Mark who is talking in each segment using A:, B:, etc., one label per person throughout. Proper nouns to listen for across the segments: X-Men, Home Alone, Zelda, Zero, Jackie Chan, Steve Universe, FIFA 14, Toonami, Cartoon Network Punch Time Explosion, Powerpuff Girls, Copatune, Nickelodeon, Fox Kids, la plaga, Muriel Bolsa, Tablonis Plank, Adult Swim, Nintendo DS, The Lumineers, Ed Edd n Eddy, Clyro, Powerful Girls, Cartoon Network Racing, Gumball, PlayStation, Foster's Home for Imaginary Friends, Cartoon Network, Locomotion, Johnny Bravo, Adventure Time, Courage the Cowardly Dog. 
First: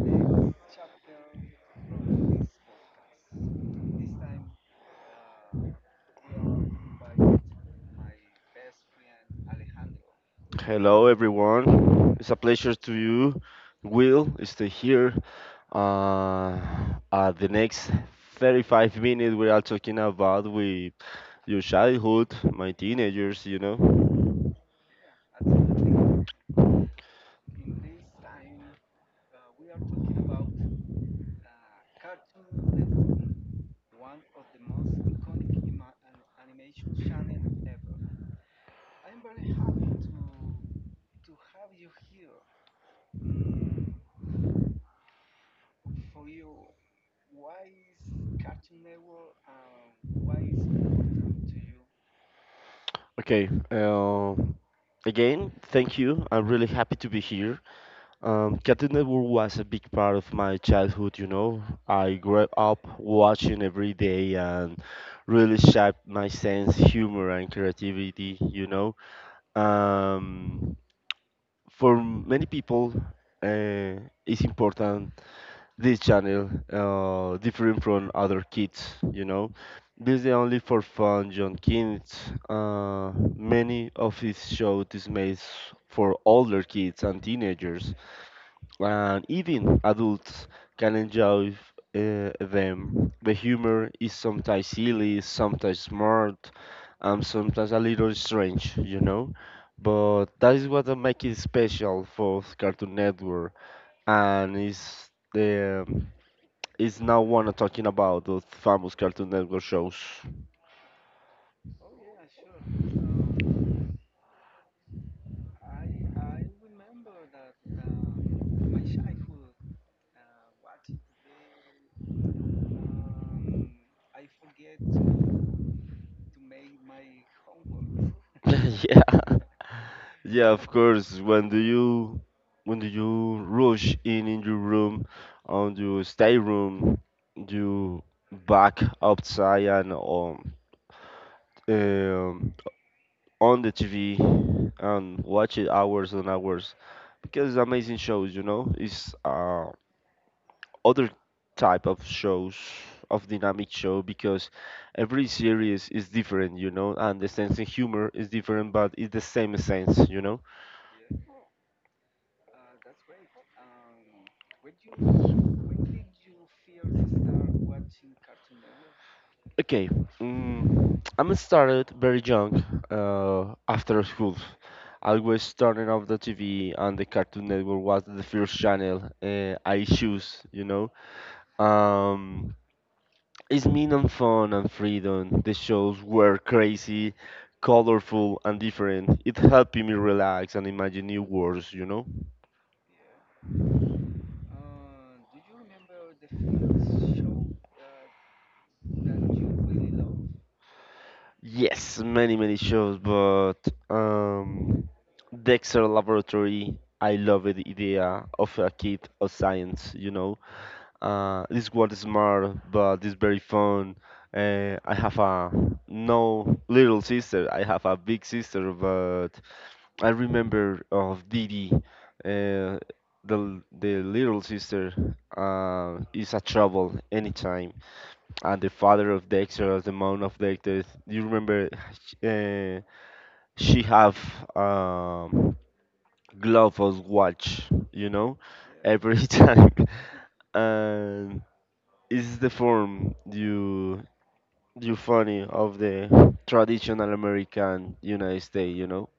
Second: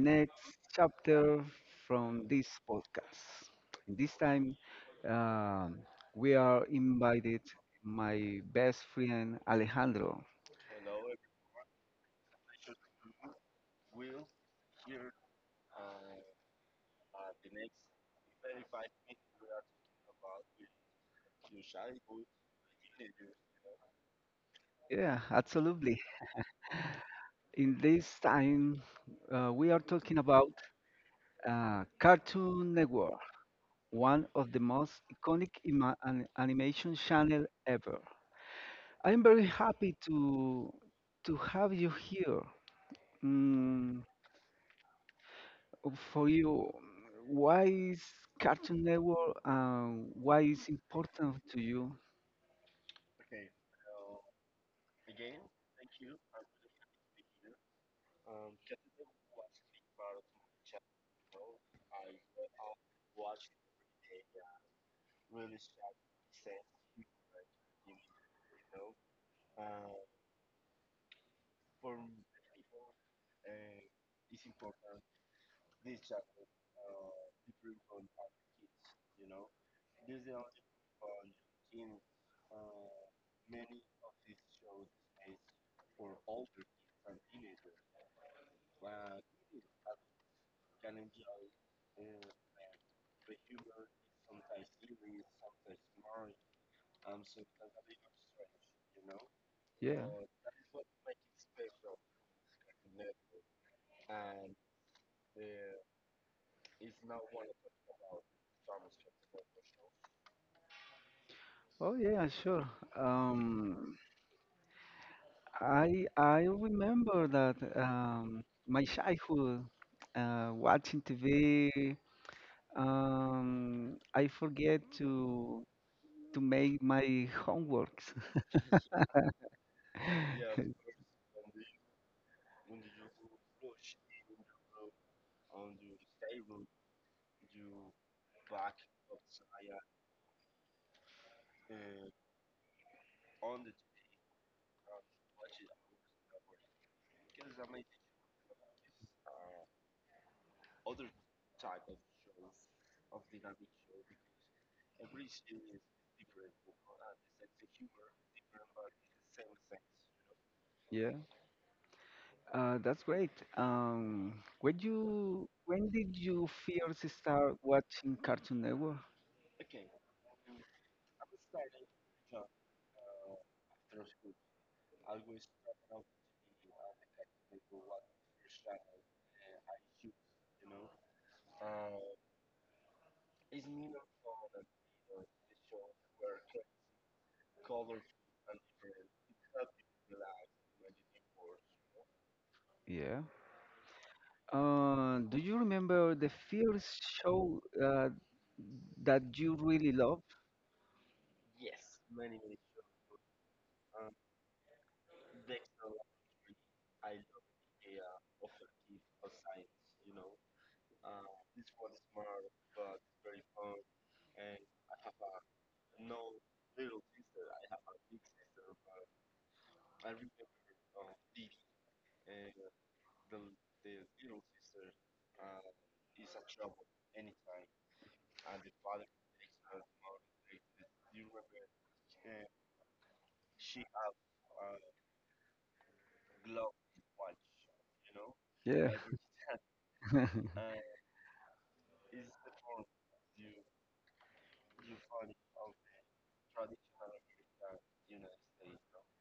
A: next chapter from this podcast. This time, um, we are invited my best friend Alejandro.
B: Hello, everyone. It's a pleasure to you, Will, stay here. Uh, the next 35 minutes, we are talking about with your childhood, my teenagers, you know.
A: Yeah, absolutely. In this time, we are talking about Cartoon Network, one of the most iconic animation channel ever. I'm very happy to have you here. Mm, for you, why is Cartoon Network, why is important to you?
B: Okay. Again, thank you. I'm really happy to be here. Cartoon Network was a big part of my childhood. You know, I grew up watching every day and really shaped my sense, humor, and creativity. You know. Um, for many people, uh, it's important this channel different from other kids. You know, this is only for fun, John kids. Many of his shows is made for older kids and teenagers and even adults can enjoy them. The humor is sometimes silly, sometimes smart, and sometimes a little strange, you know.
A: Yeah.
B: But that is what makes it special for Cartoon Network, and is the is now one talking about those famous Cartoon Network shows.
A: Oh yeah, sure. Um, I remember that my childhood, watching TV. I forget to make my homeworks.
B: Yeah. Yeah, of course. When do you rush in your room, on your stay room, you back outside and um on the TV and watch it hours and hours because amazing shows, you know, it's other type of shows of dynamic show because every series is different, you know, and the sense of humor is different, but it's the same sense, you know.
A: Yeah, that's great. Um, when did you first start watching Cartoon Network?
B: Okay, I'm started very young after school. I was turning off the TV, and the Cartoon Network was the first channel I choose. You know, um, it's mean and fun and freedom. The shows were crazy, colorful, and different. It helped me relax and imagine new worlds. You know.
A: Yeah. Do you remember the first show that you really loved?
B: Yes, many, many shows, but um, Dexter Laboratory, I love the idea of a kid of science, you know. This world is smart, but it's very fun. I have a no little sister. I have a big sister, but I remember of Didi, uh, the little sister, is a trouble anytime and the father of Dexter, of the mom of Dexter. Do you remember? Uh, she have um, glove of watch, you know,
A: Yeah.
B: every time, and it's the form you funny of the traditional American United States, you know.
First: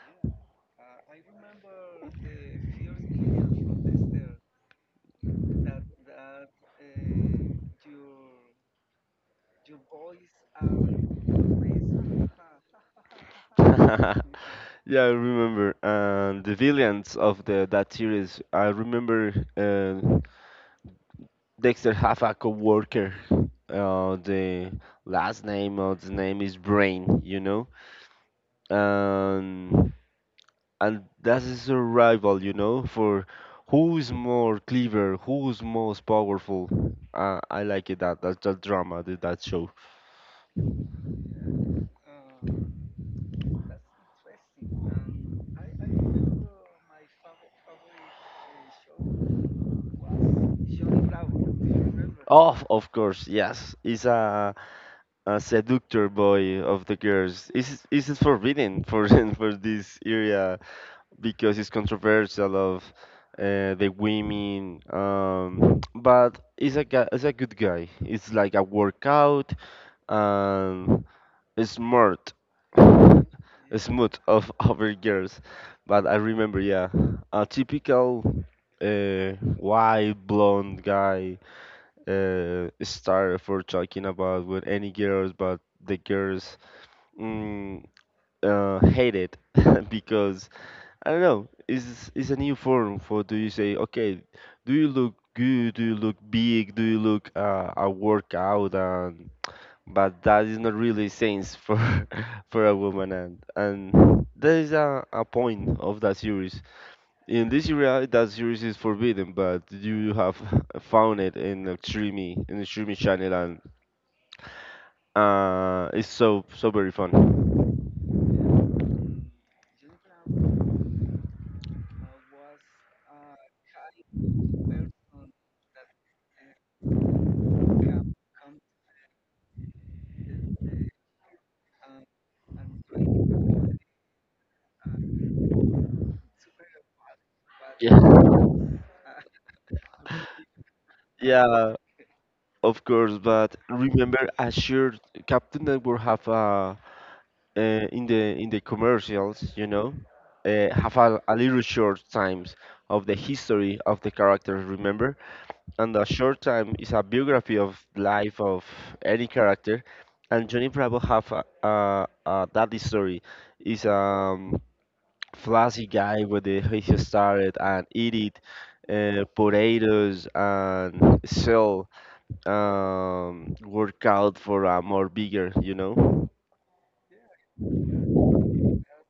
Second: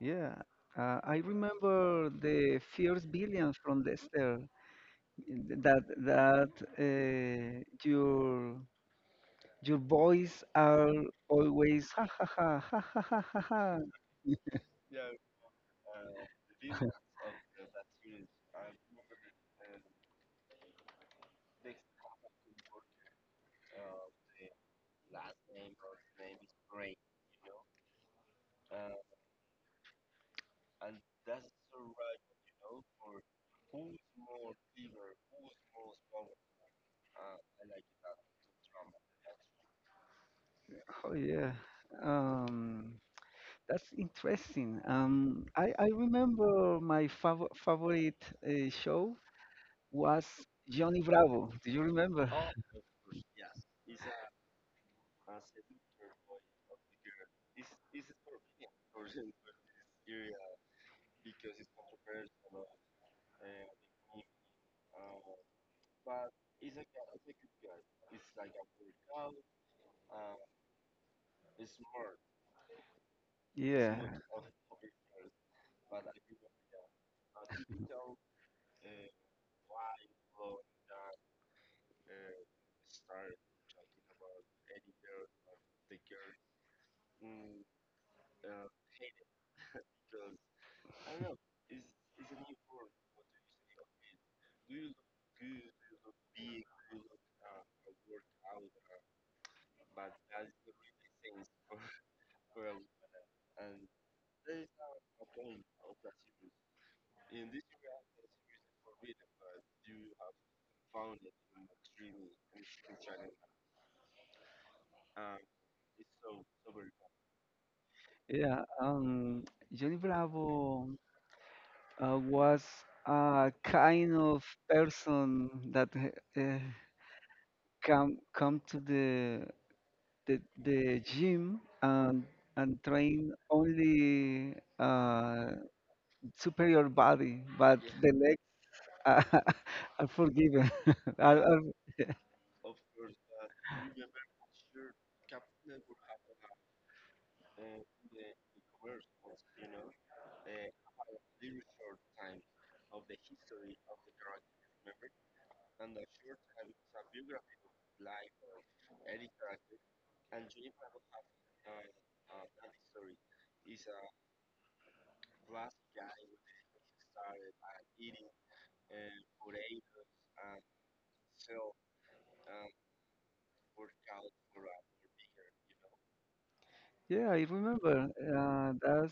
A: Yeah. I remember the first billions from Lester. That uh, your your boys are always ha ha ha ha ha ha ha. Ha."
B: Yeah, I remember. And the villains of the that series, I remember. Dexter have a coworker. The last name of the name is Brain, you know, and that is a rival, you know, for who is more clever, who is most powerful. I like it that that drama, that show.
A: Oh yeah. Um, that's interesting. I remember my favorite show was Johnny Bravo. Do you remember?
B: Oh, of course, yes, it's a seductor boy of the girls. Is it forbidden for for this area because it's controversial of the women? But he's a guy, is a good guy. It's like a workout and smart,
A: Yeah,
B: smooth of other girls. But I remember, yeah, a typical. White blonde guy star for talking about with any girls, but the girls Mm, hate it because I don't know. It's a new form for do you say okay? Do you look good? Do you look big? Do you look a workout? And but that is not really sense for for a woman and there is a point of that series. In this area, that series is forbidden, but you have found it in the streaming channel and it's so so very fun.
A: yeah. Johnny Bravo was a kind of person that come to the gym and train only uh, superior body, but the legs are, are forgiven, are, are.
B: Yeah, of course, but remember Azure Captain Network have a in the commercials, you know, have a little short times of the history of the characters. Remember, and a short time is a biography of life of any character, and Johnny Bravo have a daddy story. Is flashy guy with the he started and eat it, potatoes and sell work out for a more bigger, you know?
A: Yeah, I remember. That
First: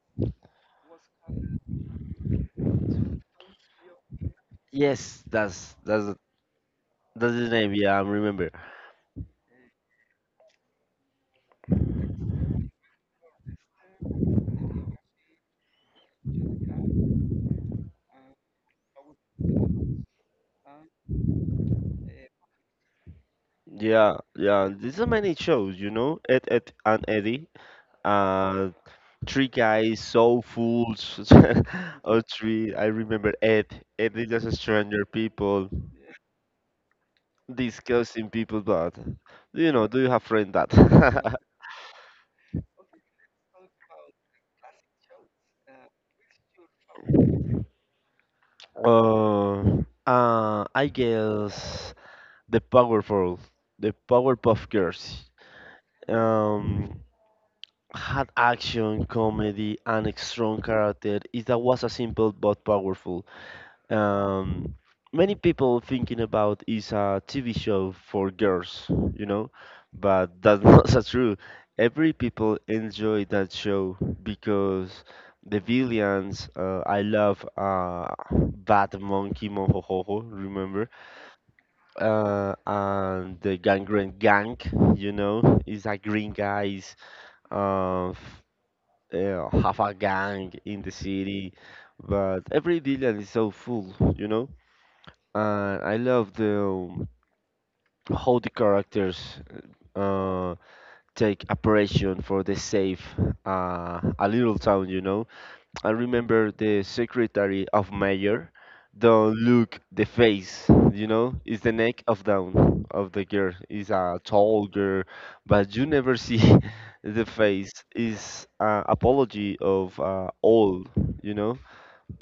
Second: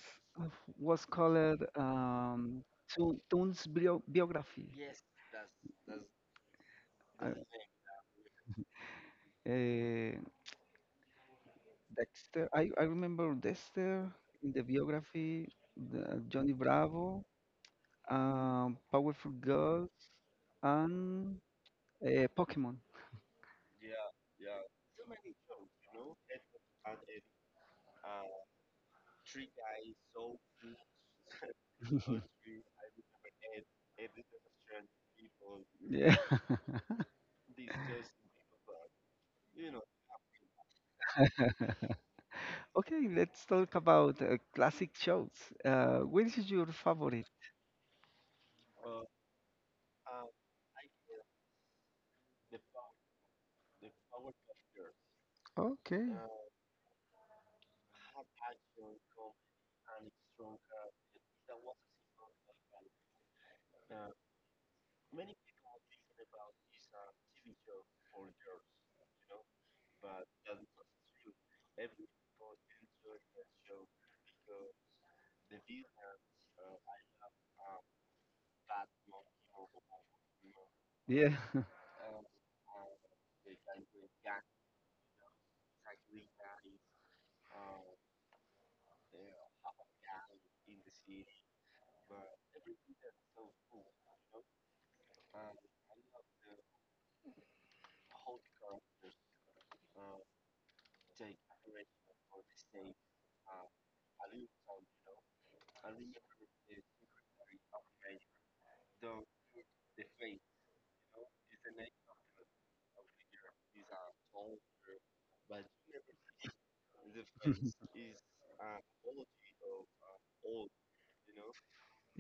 A: was called Toon's biography.
B: Yes, that's
A: Uh,
B: that's the name. Yeah, I remember.
A: uh, Dexter. I remember Dexter in the biography, the Johnny Bravo, Powerful Girls, and Pokemon.
B: Yeah, yeah. These are many shows, you know. Ed, Ed and Eddie, uh, Three Guys, so Fools, or three. I remember Ed. Ed is just a stranger people,
A: Yeah.
B: discussing people, but you know, do you have friend that?
A: Okay, let's talk about classic shows. Which is your favorite?
B: Uh, I guess the Powerful, the Powerpuff Girls.
A: Okay.
B: um, Had action, comedy, and a strong character. It that was a simple but powerful. Um, Many people thinking about is a TV show for girls, you know, but that's not so true. Every people enjoy that show because the villains. I love Bad Monkey Mohohoho. Remember?
A: Yeah.
B: And the gangrene gang, you know, is a green guy of have a gang in the city, but every villain is so full, you know. And I love the how the characters uh, take operation for the safe a little town, you know. I remember the secretary of mayor don't look the face, you know, it's the neck of down of the girl. Is a tall girl, but you never see the face. Is apology of all, you know,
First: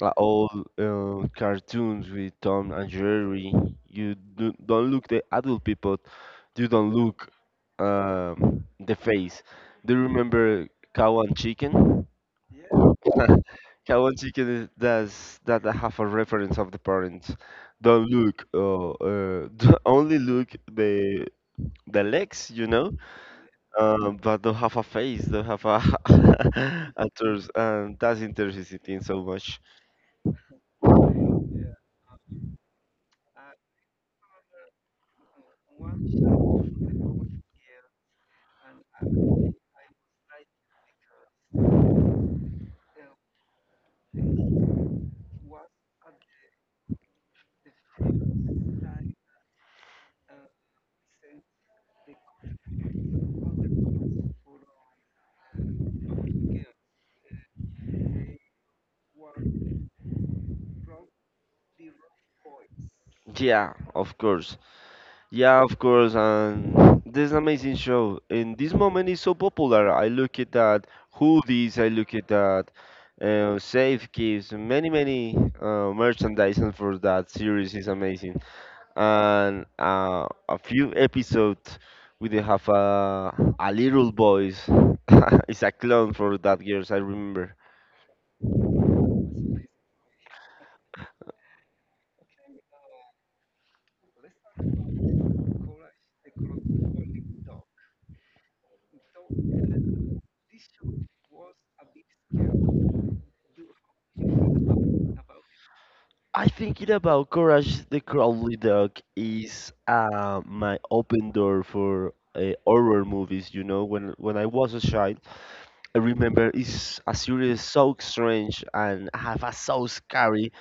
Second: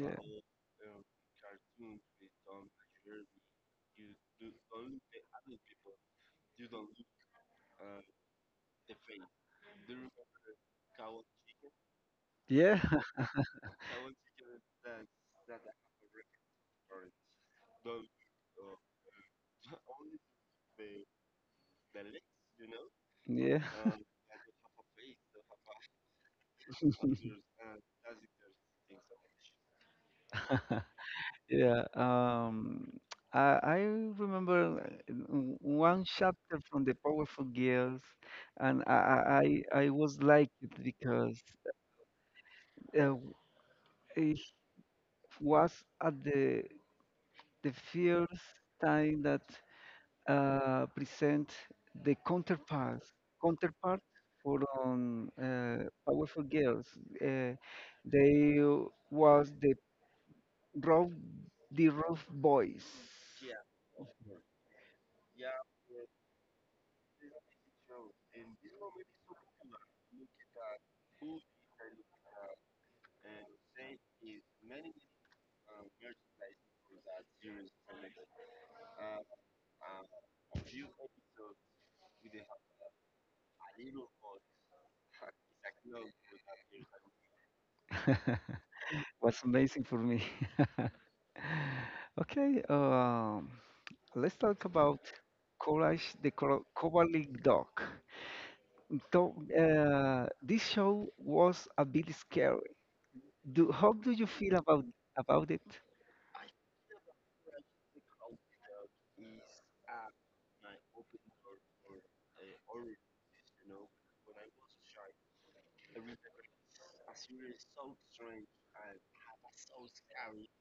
B: like all cartoons with Tom and Jerry. You do, don't look the adult people. You don't look the face. Do you remember Cow and Chicken?
A: Yeah.
B: How much you can does that have a reference of the parents? Don't look, don't only look the legs, you know,
A: Yeah.
B: but don't have a face, don't have a a torso, and that's interesting so much.
A: Yeah. I remember one chapter from the Powerful Girls, and I I was like it because uh, it was at the first time that present the counterpart counterpart for Powerful Girls. Uh, they was the Rob the Roof Boys.
B: Yeah, of course. Yeah, of course, and this is an amazing show. And this moment is so popular. I look at that hoodies, I look at that safe keys, many many merchandise for that series is amazing. And a few episodes, we did have a little boys. It's a clone for that girls. I remember.
A: Yeah, was amazing for me. Okay, let's talk about Courage the Cowardly Dog. So, this show was a bit scary. Do How do you feel about it?
B: I think it about Courage the Cowardly Dog is my open door for horror movies. You know, when I was a child, I remember it's a series so strange and have a so scary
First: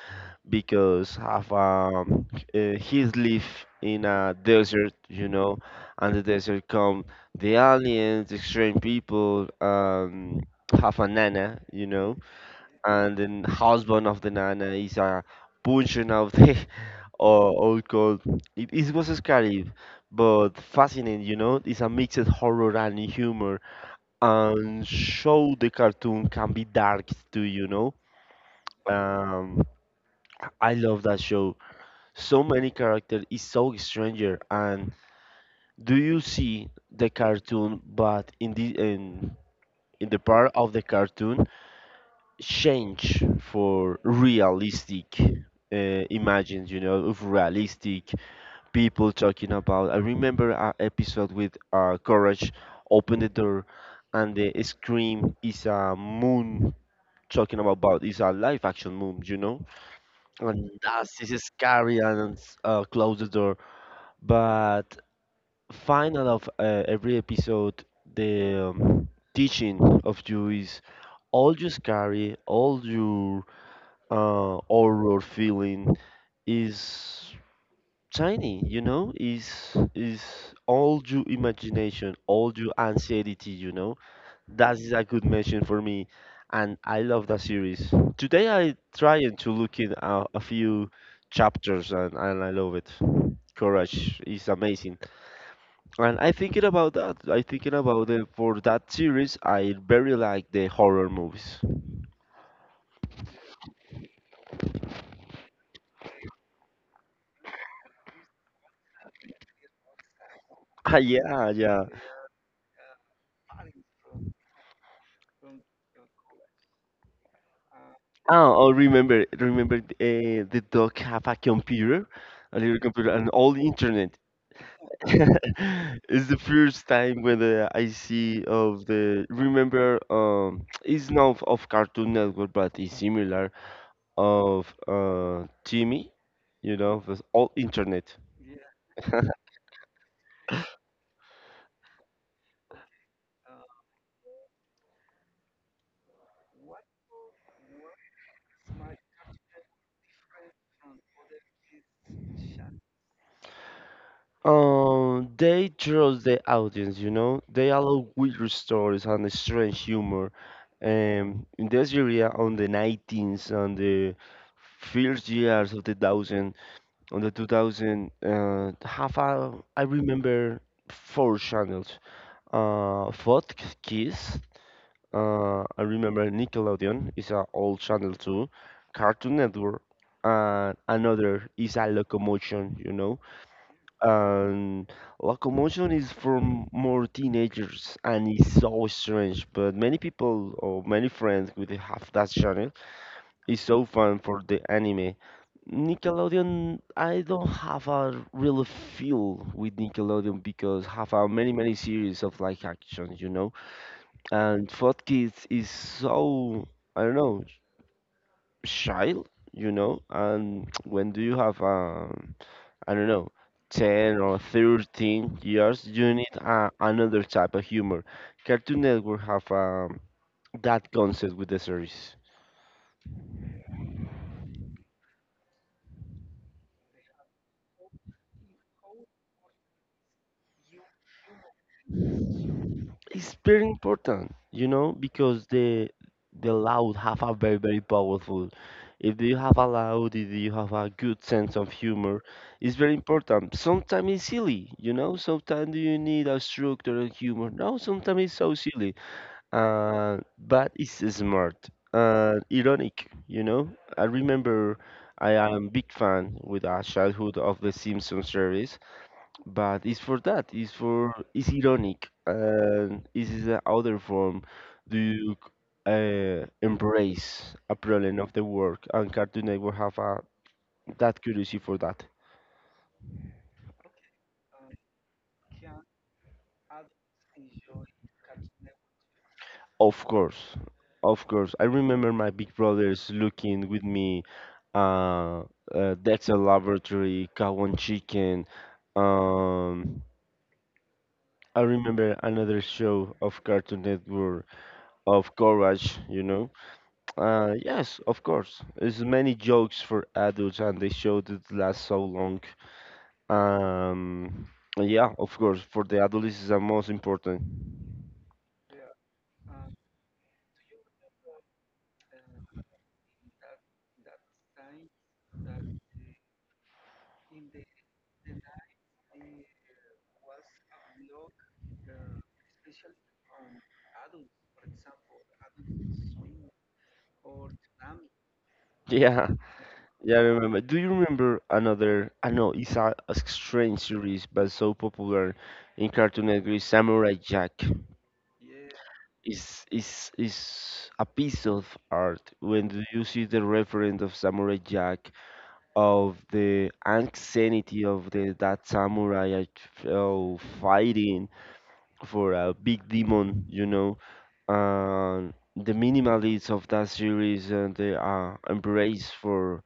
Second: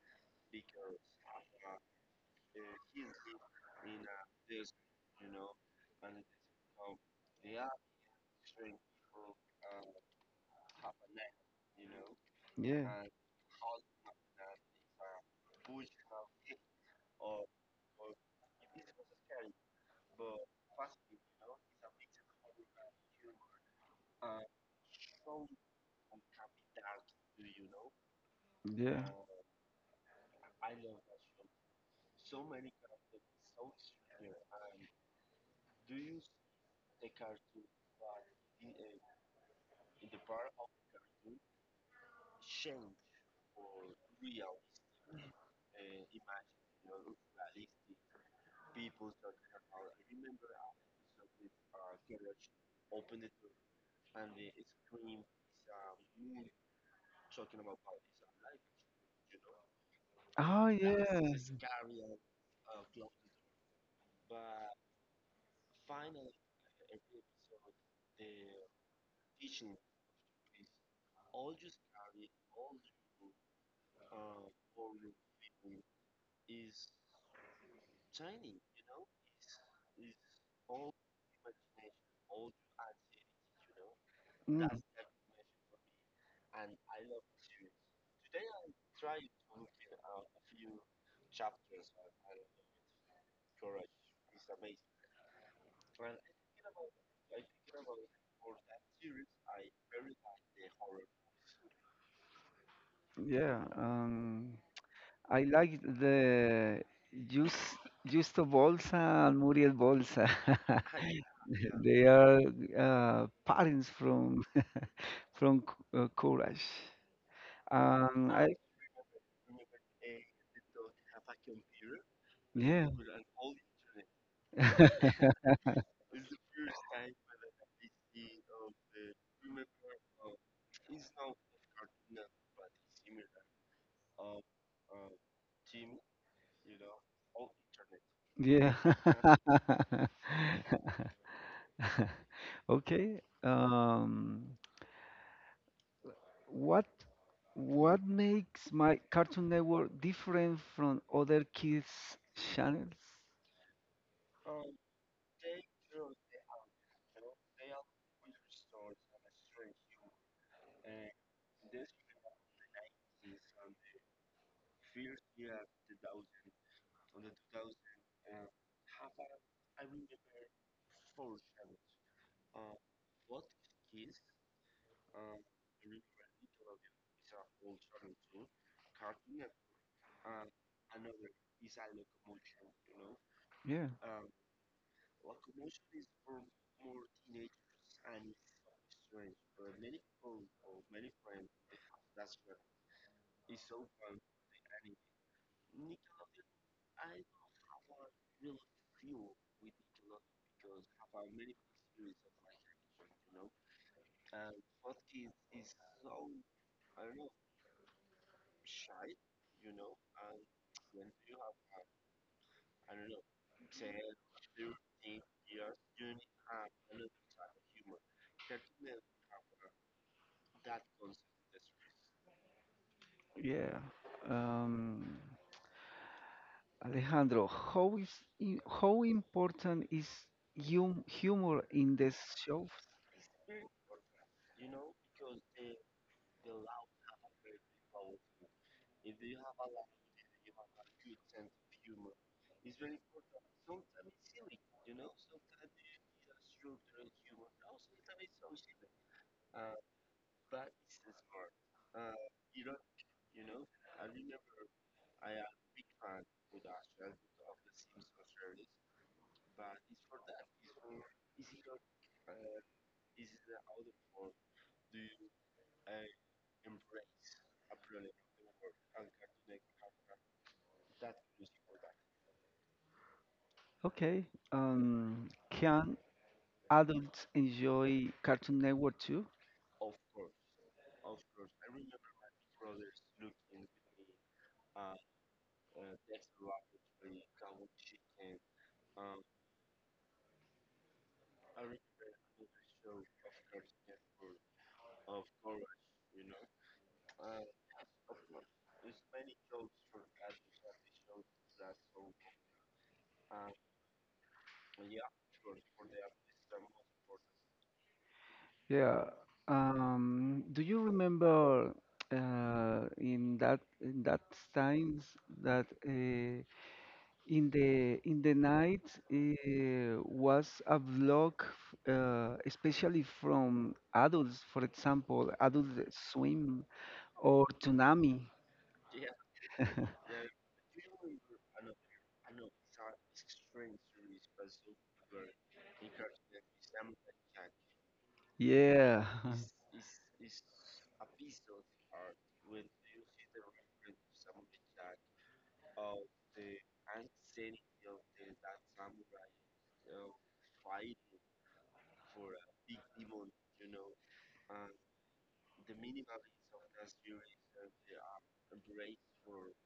B: because have his live in a desert. You know, and the desert come the aliens, the strange people, have a nana. You know
A: Yeah, uh,
B: and then husband of the nana is a punching of the or old gold. It was scary, but fascinating. You know, it's a mix of horror and humor, and show the cartoon can be dark too. You know,
A: yeah.
B: um, I love that show. So many characters is so stranger, and do you see the cartoon? But in the in the part of the cartoon change for realistic imagines, you know, of realistic people talking about. I remember an episode with Courage open the door and the scream is a moon talking about is a live action moon, you know,
A: No, oh
B: and
A: that,
B: that's is
A: yeah,
B: scary and close the door. But final of every episode, the teaching of you is all you carry, all your horror feeling is tiny, you know, is all your imagination, all your anxiety, you know. That
A: mm,
B: is a good mention for me, and I love that series. Today I trying to look in a few chapters, and I love it. Courage is amazing, and I thinking about that. I thinking about it for that series. I very like the horror movies.
A: yeah. I like the Just Justo Bolsa and Muriel Bolsa.
B: Ah, yeah, yeah.
A: They are parents from Courage. I ah,
B: Ah, oh, I remember, remember the dog have a computer, a little
A: yeah.
B: computer, and all the internet.
A: Yeah.
B: It's the first time when I see of the remember it's not of Cartoon Network but it's similar of Timmy, you know, with all internet.
A: Yeah. Okay. What what makes my Cartoon Network different from other kids channels?
B: They trust the audience, you know. They allow weird stories and strange humor. In this area, on the 19th and the first years of the thousand, on the 2000, half a, I remember four channels. Fox Kids. I remember Nickelodeon is an old channel too. Cartoon Network. And another is a locomotion, you know,
A: Yeah,
B: and locomotion is for more teenagers and it's so strange but many people or many friends with have that channel. It's so fun for the anime. Nickelodeon, I don't have a real feel with Nickelodeon because have a many many series of like action, you know, and for kids is so, I don't know, child, you know, and when do you have a I don't know, 10 or 13 years, you need another type of humor. Cartoon Network have that concept with the series.
A: yeah. Um, Alejandro, how is how important is humor in this show?
B: It's very important, you know, because the loud have a very very powerful. If you have a loud, if you have a good sense of humor, it's very important. Sometimes it's silly, you know. Sometimes you need a structure and humor. No, sometimes it's so silly but it's smart, ironic, you know. I remember I am big fan with a childhood of the Simpsons series, but it's for that. It's for it's ironic, and this is the other form. Do you Embrace a problem of the work, and Cartoon Network have a, that curiosity for that.
A: Okay. Can adults enjoy Cartoon Network too?
B: Of course, of course. I remember my big brothers looking with me. Uh, that's a laboratory, cow and chicken. Um, I remember another show of Cartoon Network of Courage. You know. Yes, of course. There's many jokes for adults, and they showed it last so long. Um, yeah, of course. For the adults, is the most important.
A: Yeah, um, do you remember in that times that in the night was a vlog, especially from adults, for example, Adult Swim or Toonami.
B: Yeah. Yeah, I remember. Do you remember another? I know it's a strange series, but so popular in Cartoon Network. Samurai Jack
A: Yeah.
B: is a piece of art. When do you see the reference of Samurai Jack, of the anxiety of the that samurai oh, fighting for a big demon, you know, and the minimalists of that series and the embrace for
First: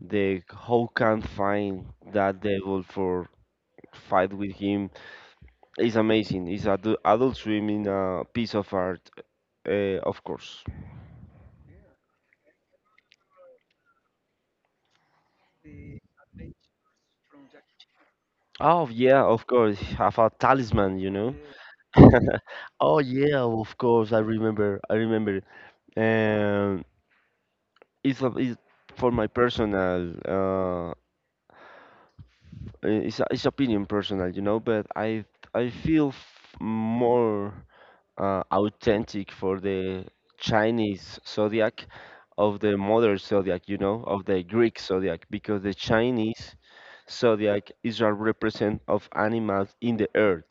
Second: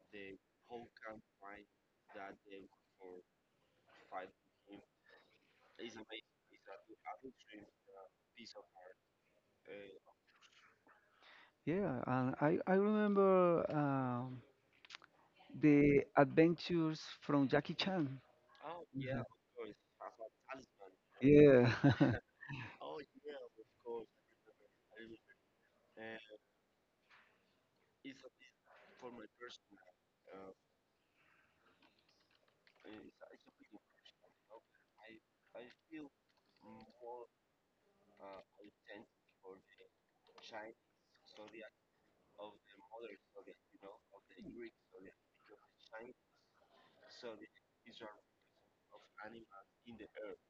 B: the how can find that devil for fight with him is amazing. Adult Swim in a piece of art, of course.
A: Yeah, and I remember the adventures from Jackie Chan.
B: Oh yeah, of course. Have a talisman, you
A: Mhm.
B: know.
A: Yeah.
B: Oh yeah, of course. I remember. I remember. Um, it's for my personal. It's opinion personal, you know. But I feel more, authentic for the Chinese zodiac of the modern zodiac, you know, of the Greek zodiac, because the Chinese zodiac is a represent of animals in the earth.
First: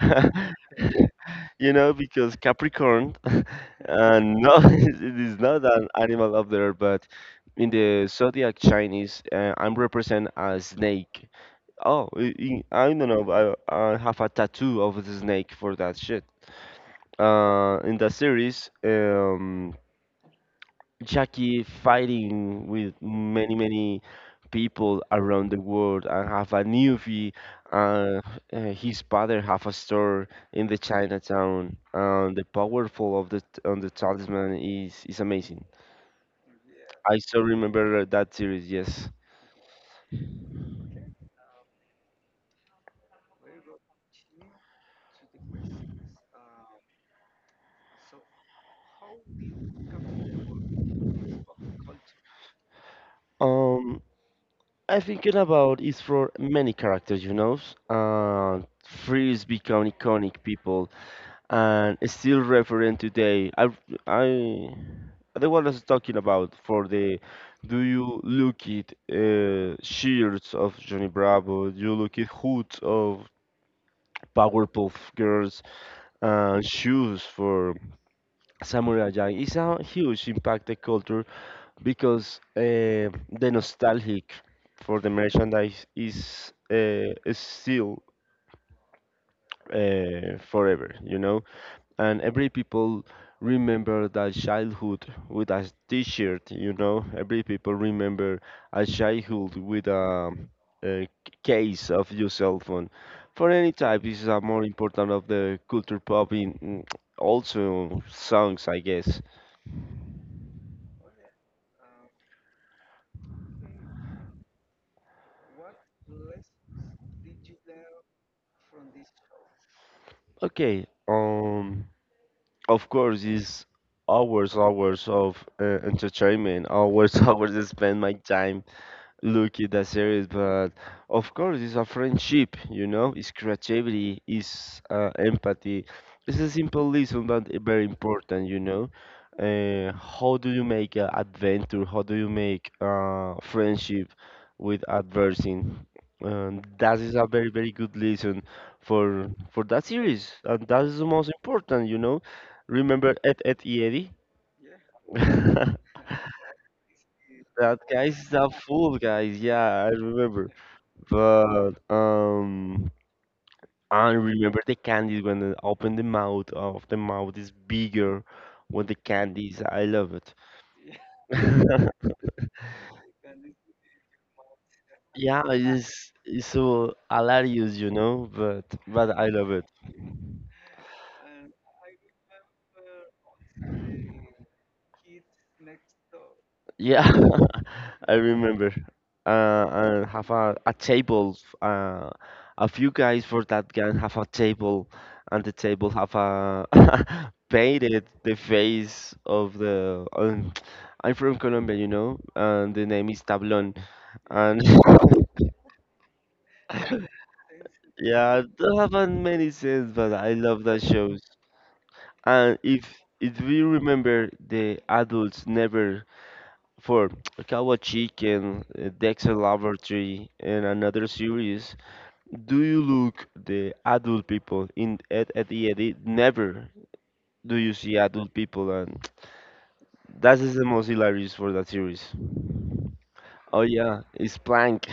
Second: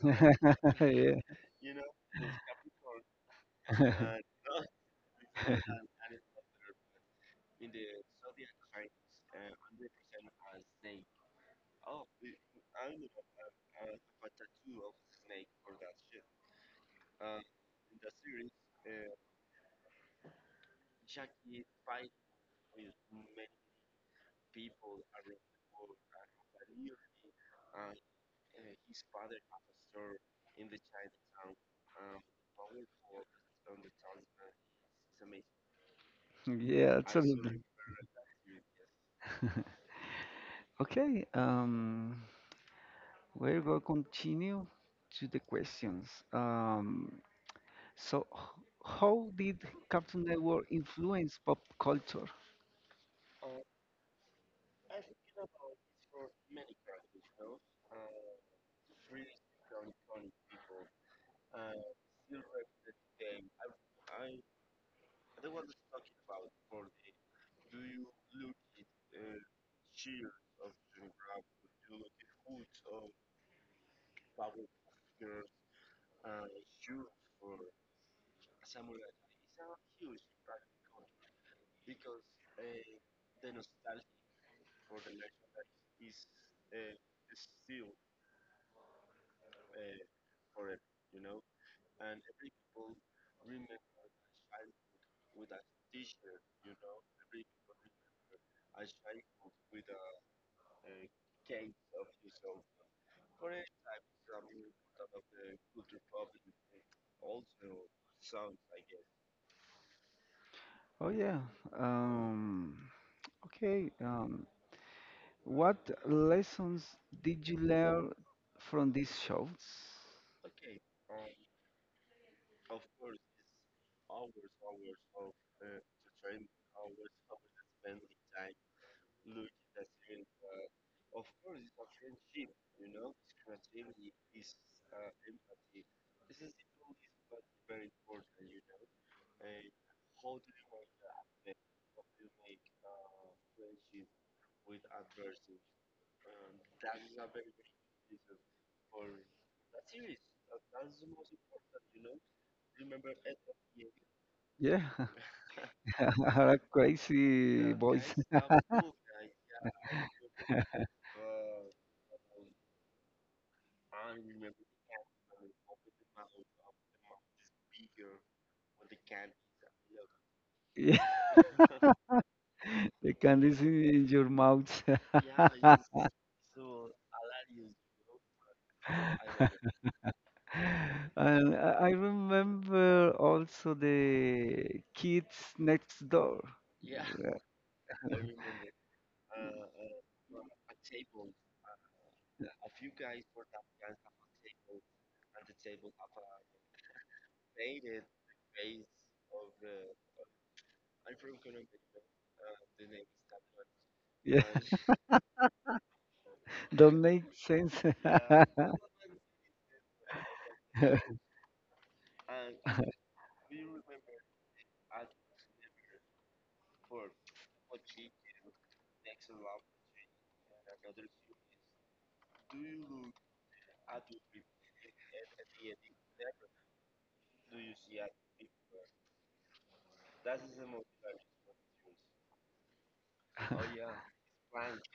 A: Yeah.
B: You know, because Capricorn,
A: man.
B: no, it is not an animal of the earth, but in the zodiac Chinese, I'm represent a snake. Oh, I, I don't know. I have a tattoo of the snake for that shit in the series, Jackie fighting with many people around the world and have a newbie. Uh, his father have a store in the Chinatown. And the powerful of the on the talisman is amazing.
A: Yeah,
B: I still
A: absolutely.
B: remember that series. Yes.
A: Absolutely. Okay, we're going to continue to the questions. So, how did Cartoon Network influence pop culture?
B: Um, I thinking about is for many characters, you know. Uh, Freeze become iconic people and it's still referent today. I The one I was talking about for the do you look at shirts of Johnny Bravo? Do you look at hoods of Powerpuff Girls and shoes for Samurai Jack? It's a huge impact the culture because the nostalgic for the merchandise is still forever. You know, and every people remember their childhood with a t-shirt, you know, every people remember a childhood with a case of your cell phone for any type, this is a more important of the culture pop in also songs, I guess.
A: Oh, yeah. Um, okay. What lessons did you learn from these shows?
B: Okay. Of course is hours of entertainment, hours hours I spend my time look at that series, but of course, it's a friendship, you know, it's creativity, it's empathy. It's a simple lesson, but very important, you know. How do you make an adventure? How do you make friendship with adversing? That is a very, very good lesson for that series, and that is the most important, you know. Remember Ed, Ed, y Eddie?
A: Yeah, are crazy.
B: That guy is a fool, guys. Yeah, I remember. But I remember the candies when the open the mouth of the mouth is bigger with the candies. I love it.
A: Yeah, they can listen in your mouth.
B: Yeah, it's so hilarious, you know, but I love it.
A: And I remember also the kids next door.
B: Yeah, I remember. And have a table. A few guys for that gang have a table, and the table have a painted the face of the. I'm from Colombia, you know, and the name is Tablón.
A: Yeah,
B: And
A: don't make sense.
B: yeah, don't have a many sense, but I love that shows. And if we remember, the adults never for Kawa Chicken, Dexter Laboratory, and another series, do you look the adult people in at the edit? Never do you see adult people, and that is the most hilarious for that series. Oh yeah, it's Plank.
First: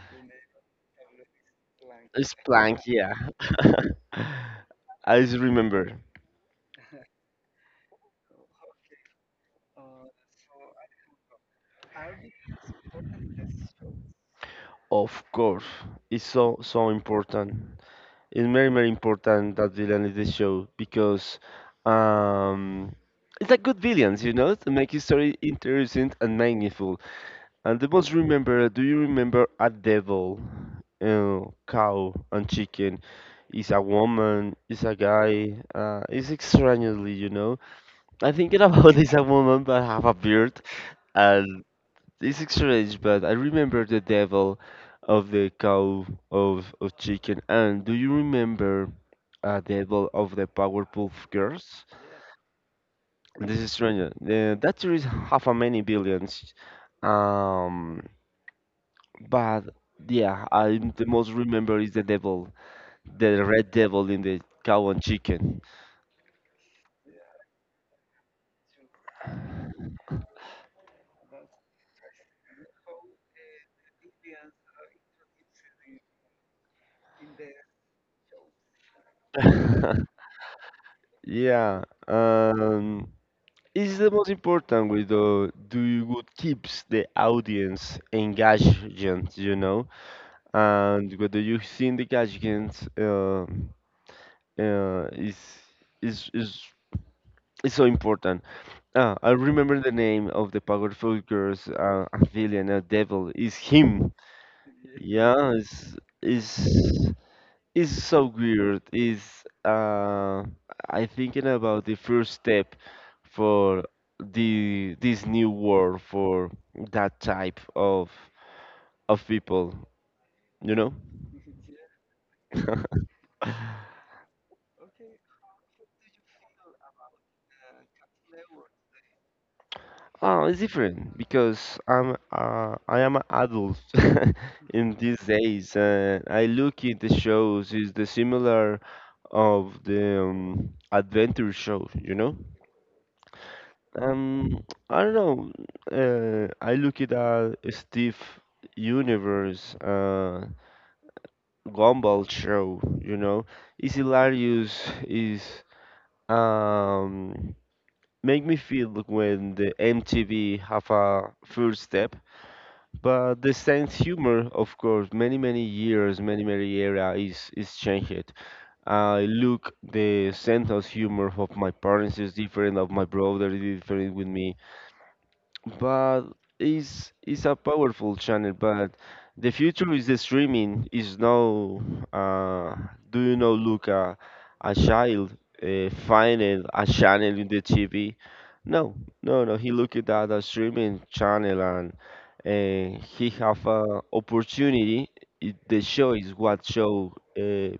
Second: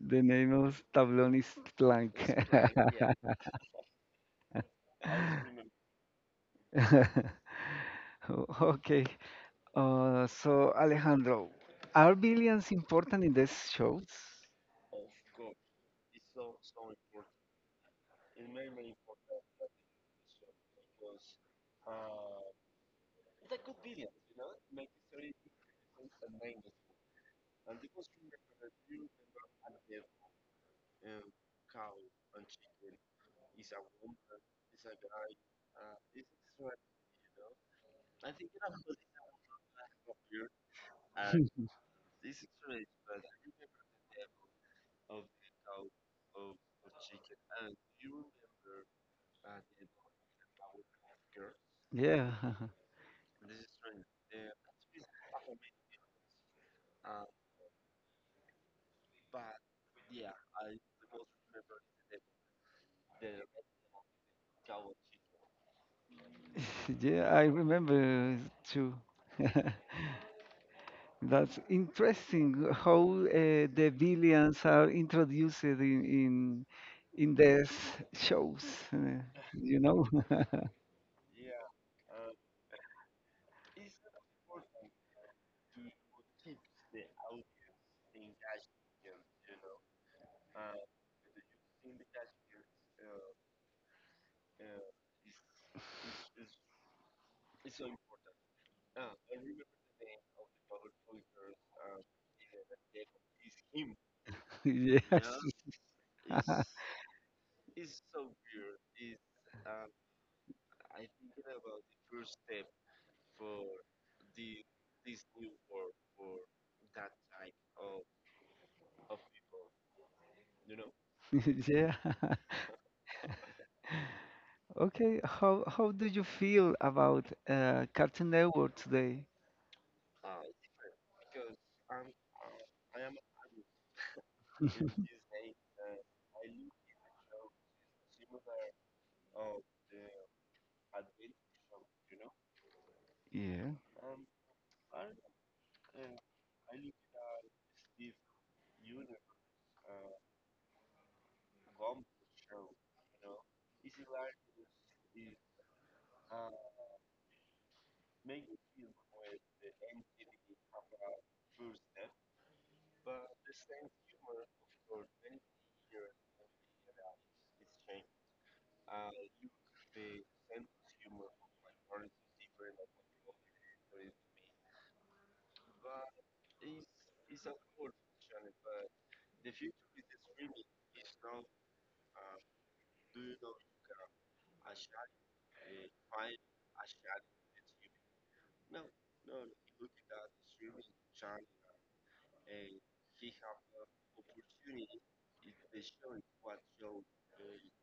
A: The name of Tablonis Plank.
B: It's Plank, yeah. I just remember.
A: Yeah. Okay, uh, so Alejandro, are billions important in these shows?
B: Of course, it's so important. It's very important that villain is the show because um, it's like good villains, you know, to make his story interesting and meaningful. And the most remember, do you remember a devil, uh, cow and chicken? Is a woman, is a guy, is extraordinarily, you know. I thinking about this a woman but have a beard and. It's strange, but I remember the devil of the cow of chicken. And do you remember a devil of the Powerpuff Girls?
A: Yeah,
B: This is strange. That series have a many billions. Um, but yeah, I the most remember is the devil, the red devil in the cow and chicken.
A: yeah, I remember too. That's interesting how the billions are introduced in in in these shows. Uh, you know,
B: Yeah. Um, is the most important way though do you what keeps the audience engaged, you know, and whether you see the engagement uh, is is is so important. Ah, I remember the name of the powerful girls, a villain, a devil, is him.
A: yes,
B: Yeah, is is. It's so weird. Is uh, I thinking about the first step for the this new world for that type of people, you know?
A: it's yeah. Okay, how do you feel about Cartoon Network today?
B: Oh, it's different because I am an adult in these days, and I look in the shows is the similar of the adventure show, you know?
A: Yeah,
B: Um, I don't know. I look at a Steve Universe, Gumball show. You know, it's hilarious. Is um make me feel like when the MTV have a first step, but the sense humor, of course, many years, many era is changed. I look the sense of humor of my parents is different, of my brother is different with me, but it's a powerful channel, but the future is the streaming is now. uh do you know look a child finding a channel in the TV? No no no he looked at a streaming channel, and he have a opportunity, it, the choice what show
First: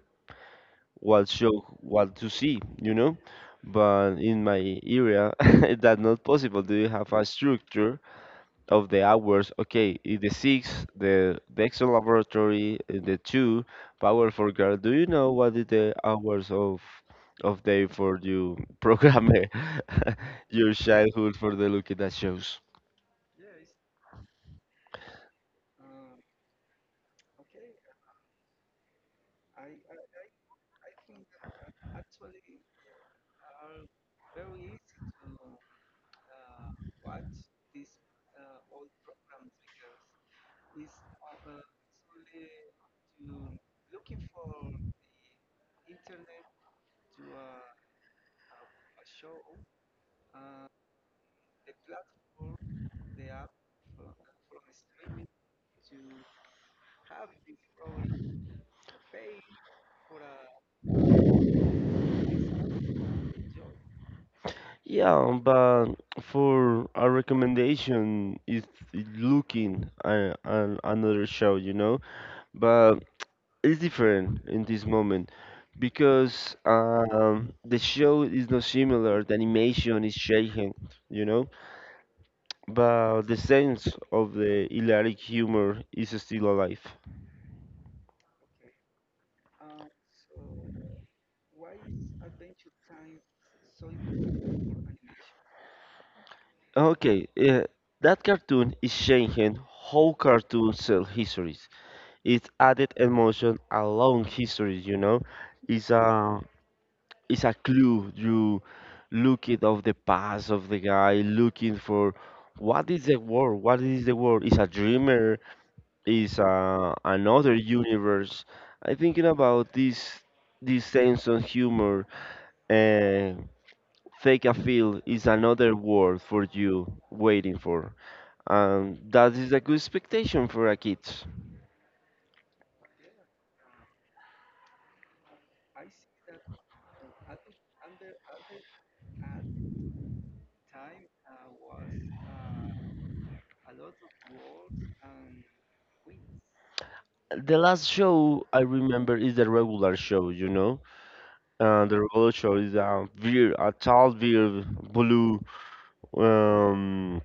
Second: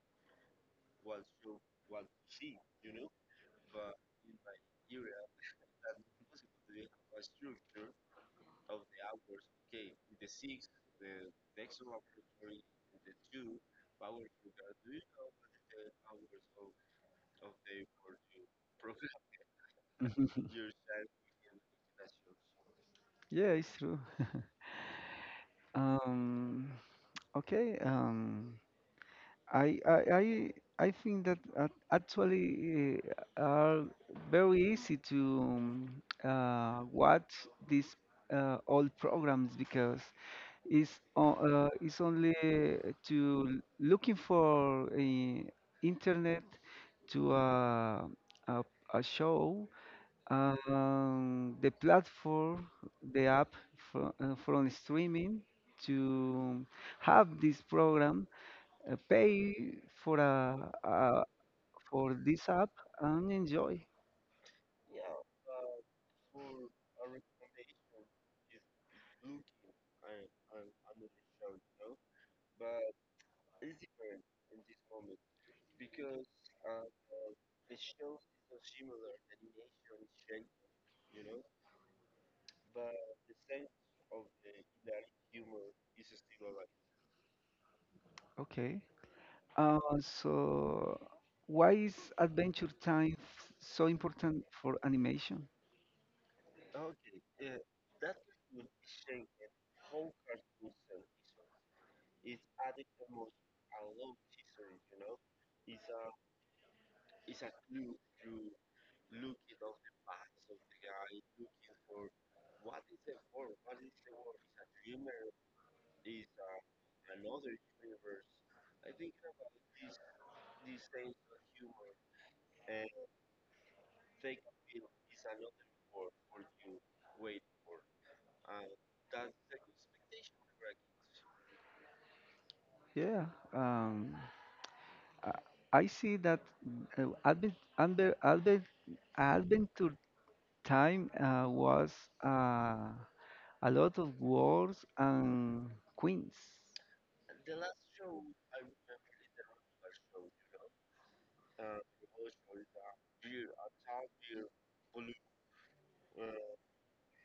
B: what show, what to see, you know. But in my area that's not possible. Do you have a structure of the hours. Okay, in the six, the Dexter laboratory, in the two, power for girl. Do you know what is the hours of day for you program your childhood for the looking at shows?
A: yeah, it's true. Um, okay. I, I, I, I think that actually are very easy to watch these old programs because it's, it's only to looking for internet to a, a show, the platform, the app from streaming to have this program, pay for a for this app and enjoy.
B: Yeah, but for a recommendation is looking at another show, you know. But it's different in this moment because the show is not similar. The animation is shaken, you know, but the sense of the hilarious humor is still alive.
A: Okay. So, why is Adventure Time so important for animation?
B: Okay, that cartoon is changing how cartoons tell histories. It's added emotion along histories, you know. It's a it's a clue you look it of the past of the guy looking for what is the world, what is the world, is a dreamer, is a, another universe. I thinking about this sense of humor, and fake a feel is another world for you waiting for, and that is a good expectation for a kid.
A: Yeah, um, I, I see that uh, Advent, Advent, Adventure Time was. Uh, A lot of wars and queens.
B: The last show I remember is the regular show, you know. The Revolution is a beer, a tall beer, blue, um,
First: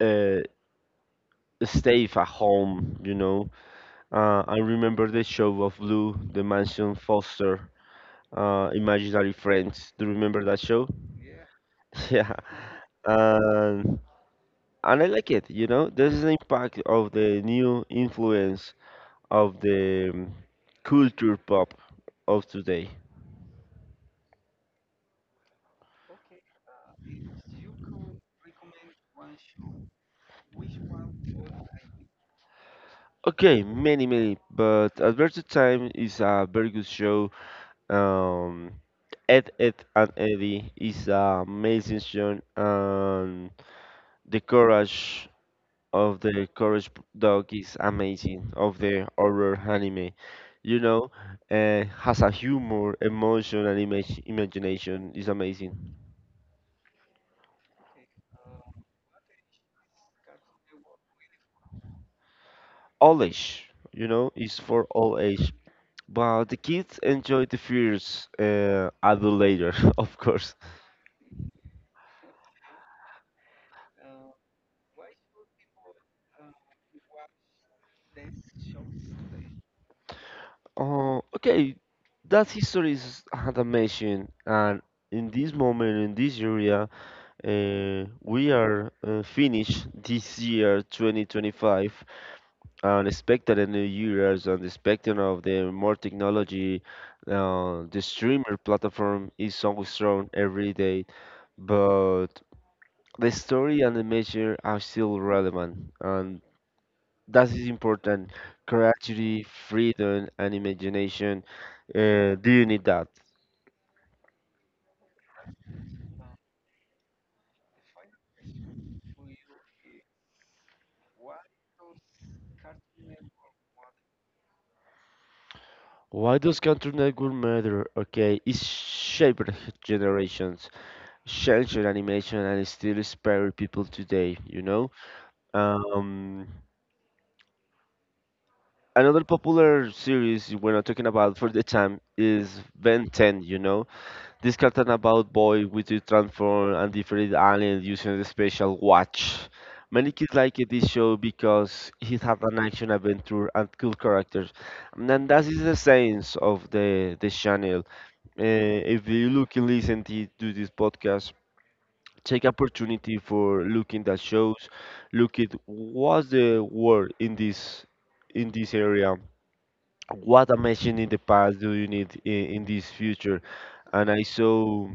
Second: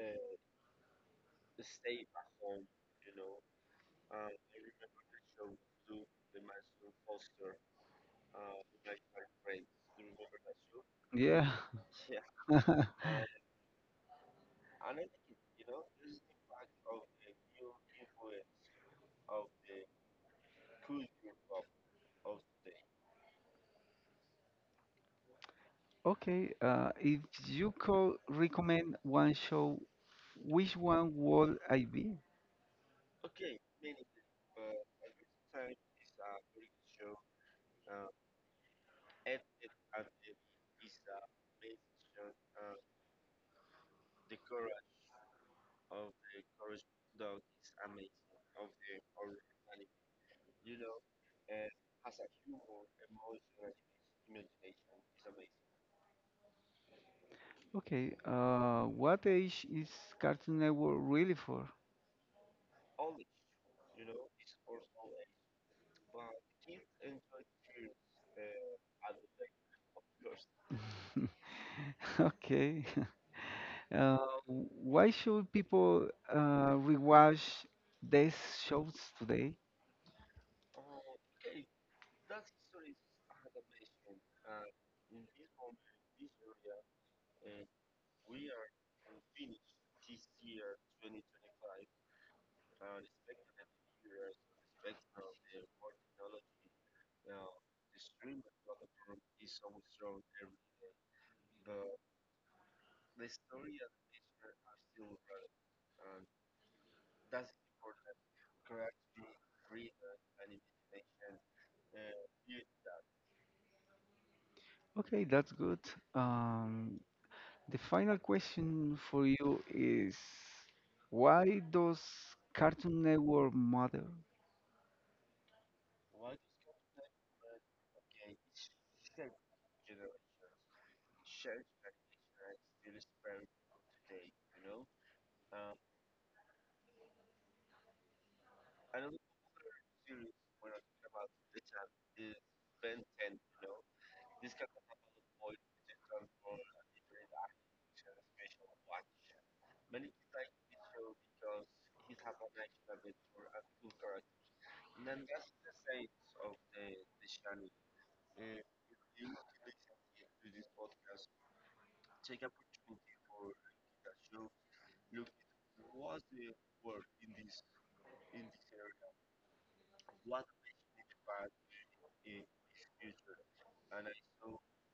B: uh, stave at home, you know. I remember the show of Blue, the Mansion Foster, Imaginary Friends. Do you remember that show?
A: Yeah.
B: Yeah. And, and I like it, you know. This is the impact of the new influence of the culture pop of today.
A: Okay, if you could recommend one show, which one would I be?
B: Okay, many, many, but Adventure Time is a very good show. Um, Ed, Ed and Eddie is an amazing show, and the courage the courage dog is amazing of the horror anime. You know, has a humor, emotion, and image imagination is amazing.
A: Okay, what age is Cartoon Network really for?
B: All age, you know, is for all age. But the kids enjoy the fears adult later, of course.
A: Okay, uh, why should people rewatch these shows today?
B: Oh, okay, that history is an amazing, and in this moment, in this area, we are finished this year 2025 and expected a new year and expecting of the more technology. The streamer platform is so strong every day, but the story and the measure are still relevant, and that is important: creativity, freedom, and imagination. Do you need that?
A: Okay, that's good. Um, The final question for you is why does Cartoon Network matter?
B: Why does country network matter? Okay, it shaped generations, sheltered animation, and it still inspire people today, you know? Um, Another popular series we're not talking about for the time is Ben 10, you know? This cartoon about boy with the transform and different alien using the special watch. Many kids like it, this show because it had an action adventure and cool characters. And then that is the essence of the channel. Uh, if you look and listen to this podcast, take opportunity for looking at shows, look at what's the world in this, in this area, what amazing in the past do you need in this future. And I so,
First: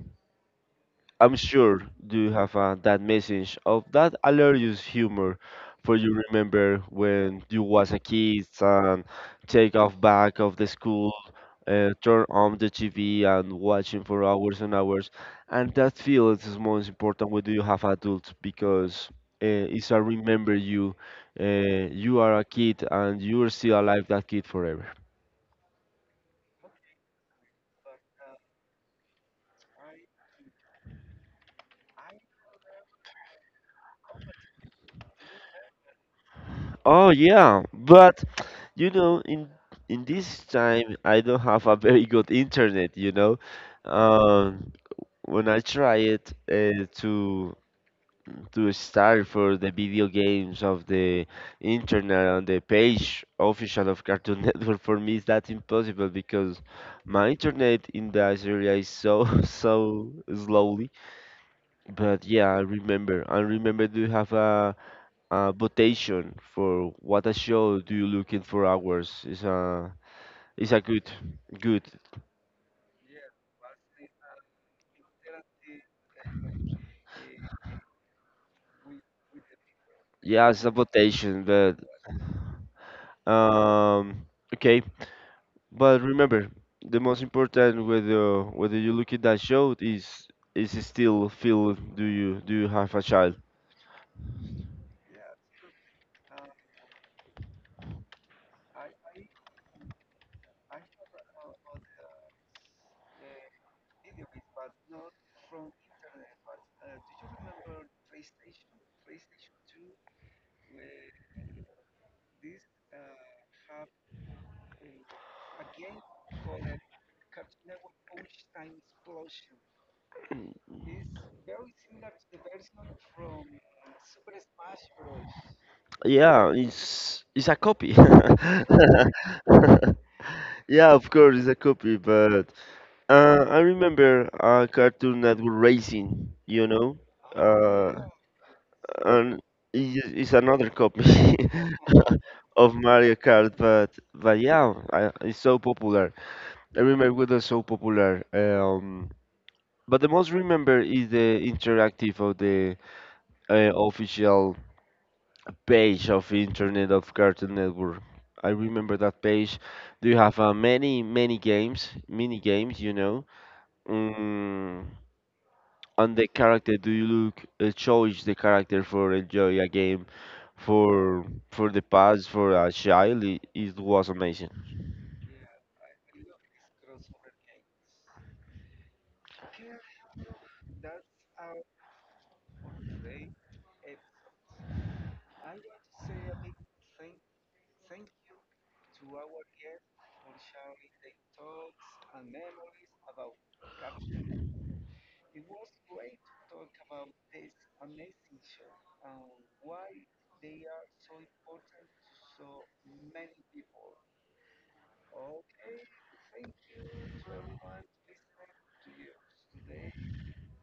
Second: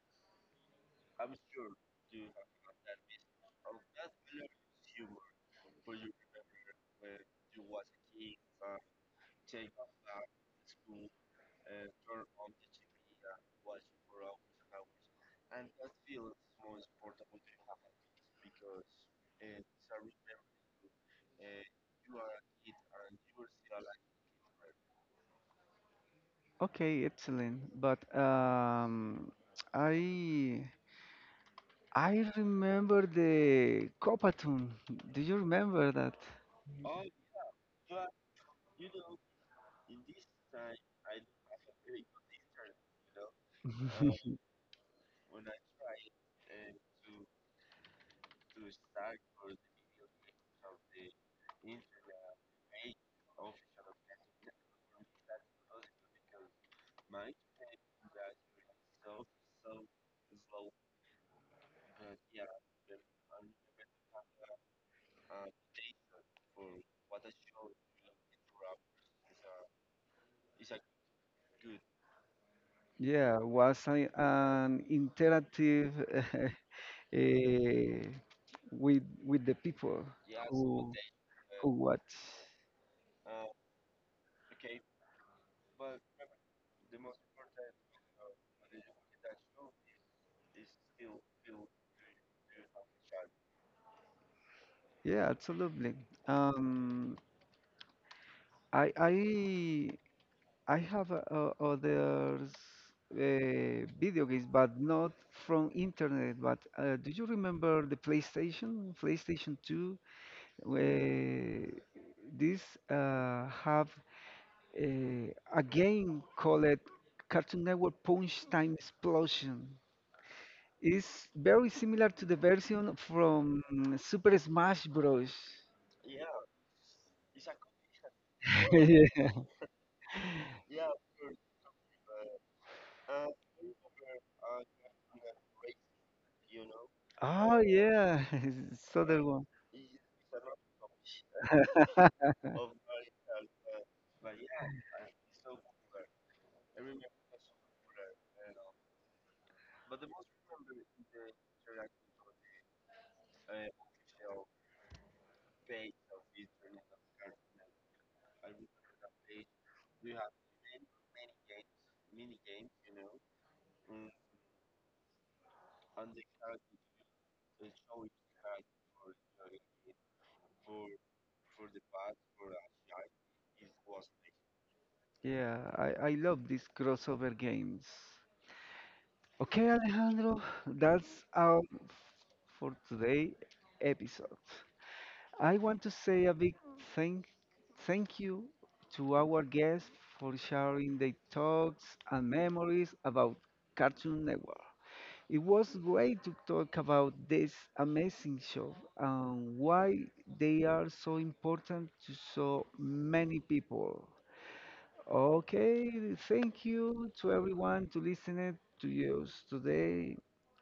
B: I'm sure you have that message of that hilarious humor for you remember when you was a kid and take off back of the school, turn on the TV and watching for hours and hours. And that feel is most important when you have adults because it's a remember you. You are a kid and you're still alive that kid forever.
A: Okay, excellent. But I I remember the Copatune. Do you remember that?
B: Oh yeah, but you know in this time I don't have a very good internet. You know,
A: Uh,
B: um, when I tried uh, to to start for the video games of the internet on the page official of Cartoon Network for me is that impossible because my internet in that area is so so slowly. But yeah, I remember. I remember, do you have a votation for what a show do you looking for hours? Is a good good,
A: yeah, was an interactive eh, with the people
B: yeah, it's a
A: who
B: votation.
A: who
B: But
A: watch.
B: um okay. But remember, the most important whether whether you look at that show is still feel, do you have a child?
A: Yeah, absolutely. Um, I I I have others video games, but not from internet. But do you remember the PlayStation, PlayStation 2, where this have uh, a game called Cartoon Network Punch Time Explosion? It's very similar to the version from Super Smash Bros.
B: Yeah, it's a copy. Yeah, of course it's a copy, but I remember Cartoon Network Racing, you know,
A: Oh
B: uh,
A: yeah, it's other.
B: and it's another copy of Mario Kart, but yeah, I, it's so popular. I remember it was so popular. But the most remember is the interactive of the official page of internet of Cartoon Network. I remember that page. Do you have many many games, mini games? You know, mm, on the character. Do you look choose the character for enjoy a game, for for the past for a child? It was amazing.
A: Yeah, I love these crossover games. Okay, Alejandro, that's all f- for today episode. I want to say a big thank thank you to our guests for sharing their thoughts and memories about Cartoon Network. It was great to talk about this amazing show and why they are so important to so many people. Okay, thank you to everyone to listening to us today.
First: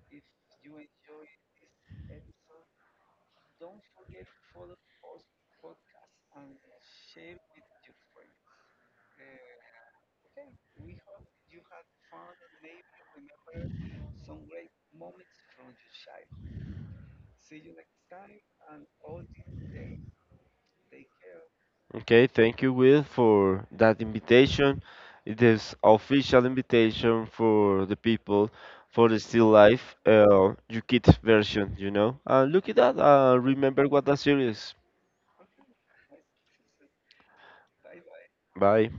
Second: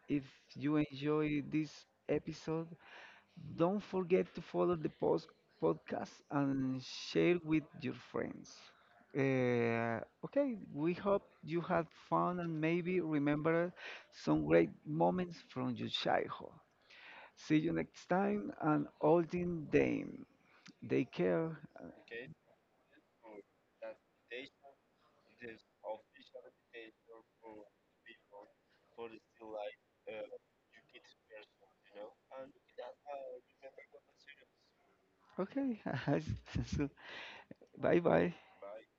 A: If you enjoy this episode, don't forget to follow the post podcast and share with your friends. Okay, we hope you had fun and maybe remember some great moments from your childhood. See you next time and all in them. Take care.
B: Okay, thank you, Will, for that invitation. It is official invitation for the people for the still life, Yukit version, you know. Look at that. Remember what that series.
A: Okay, bye bye.
B: Bye.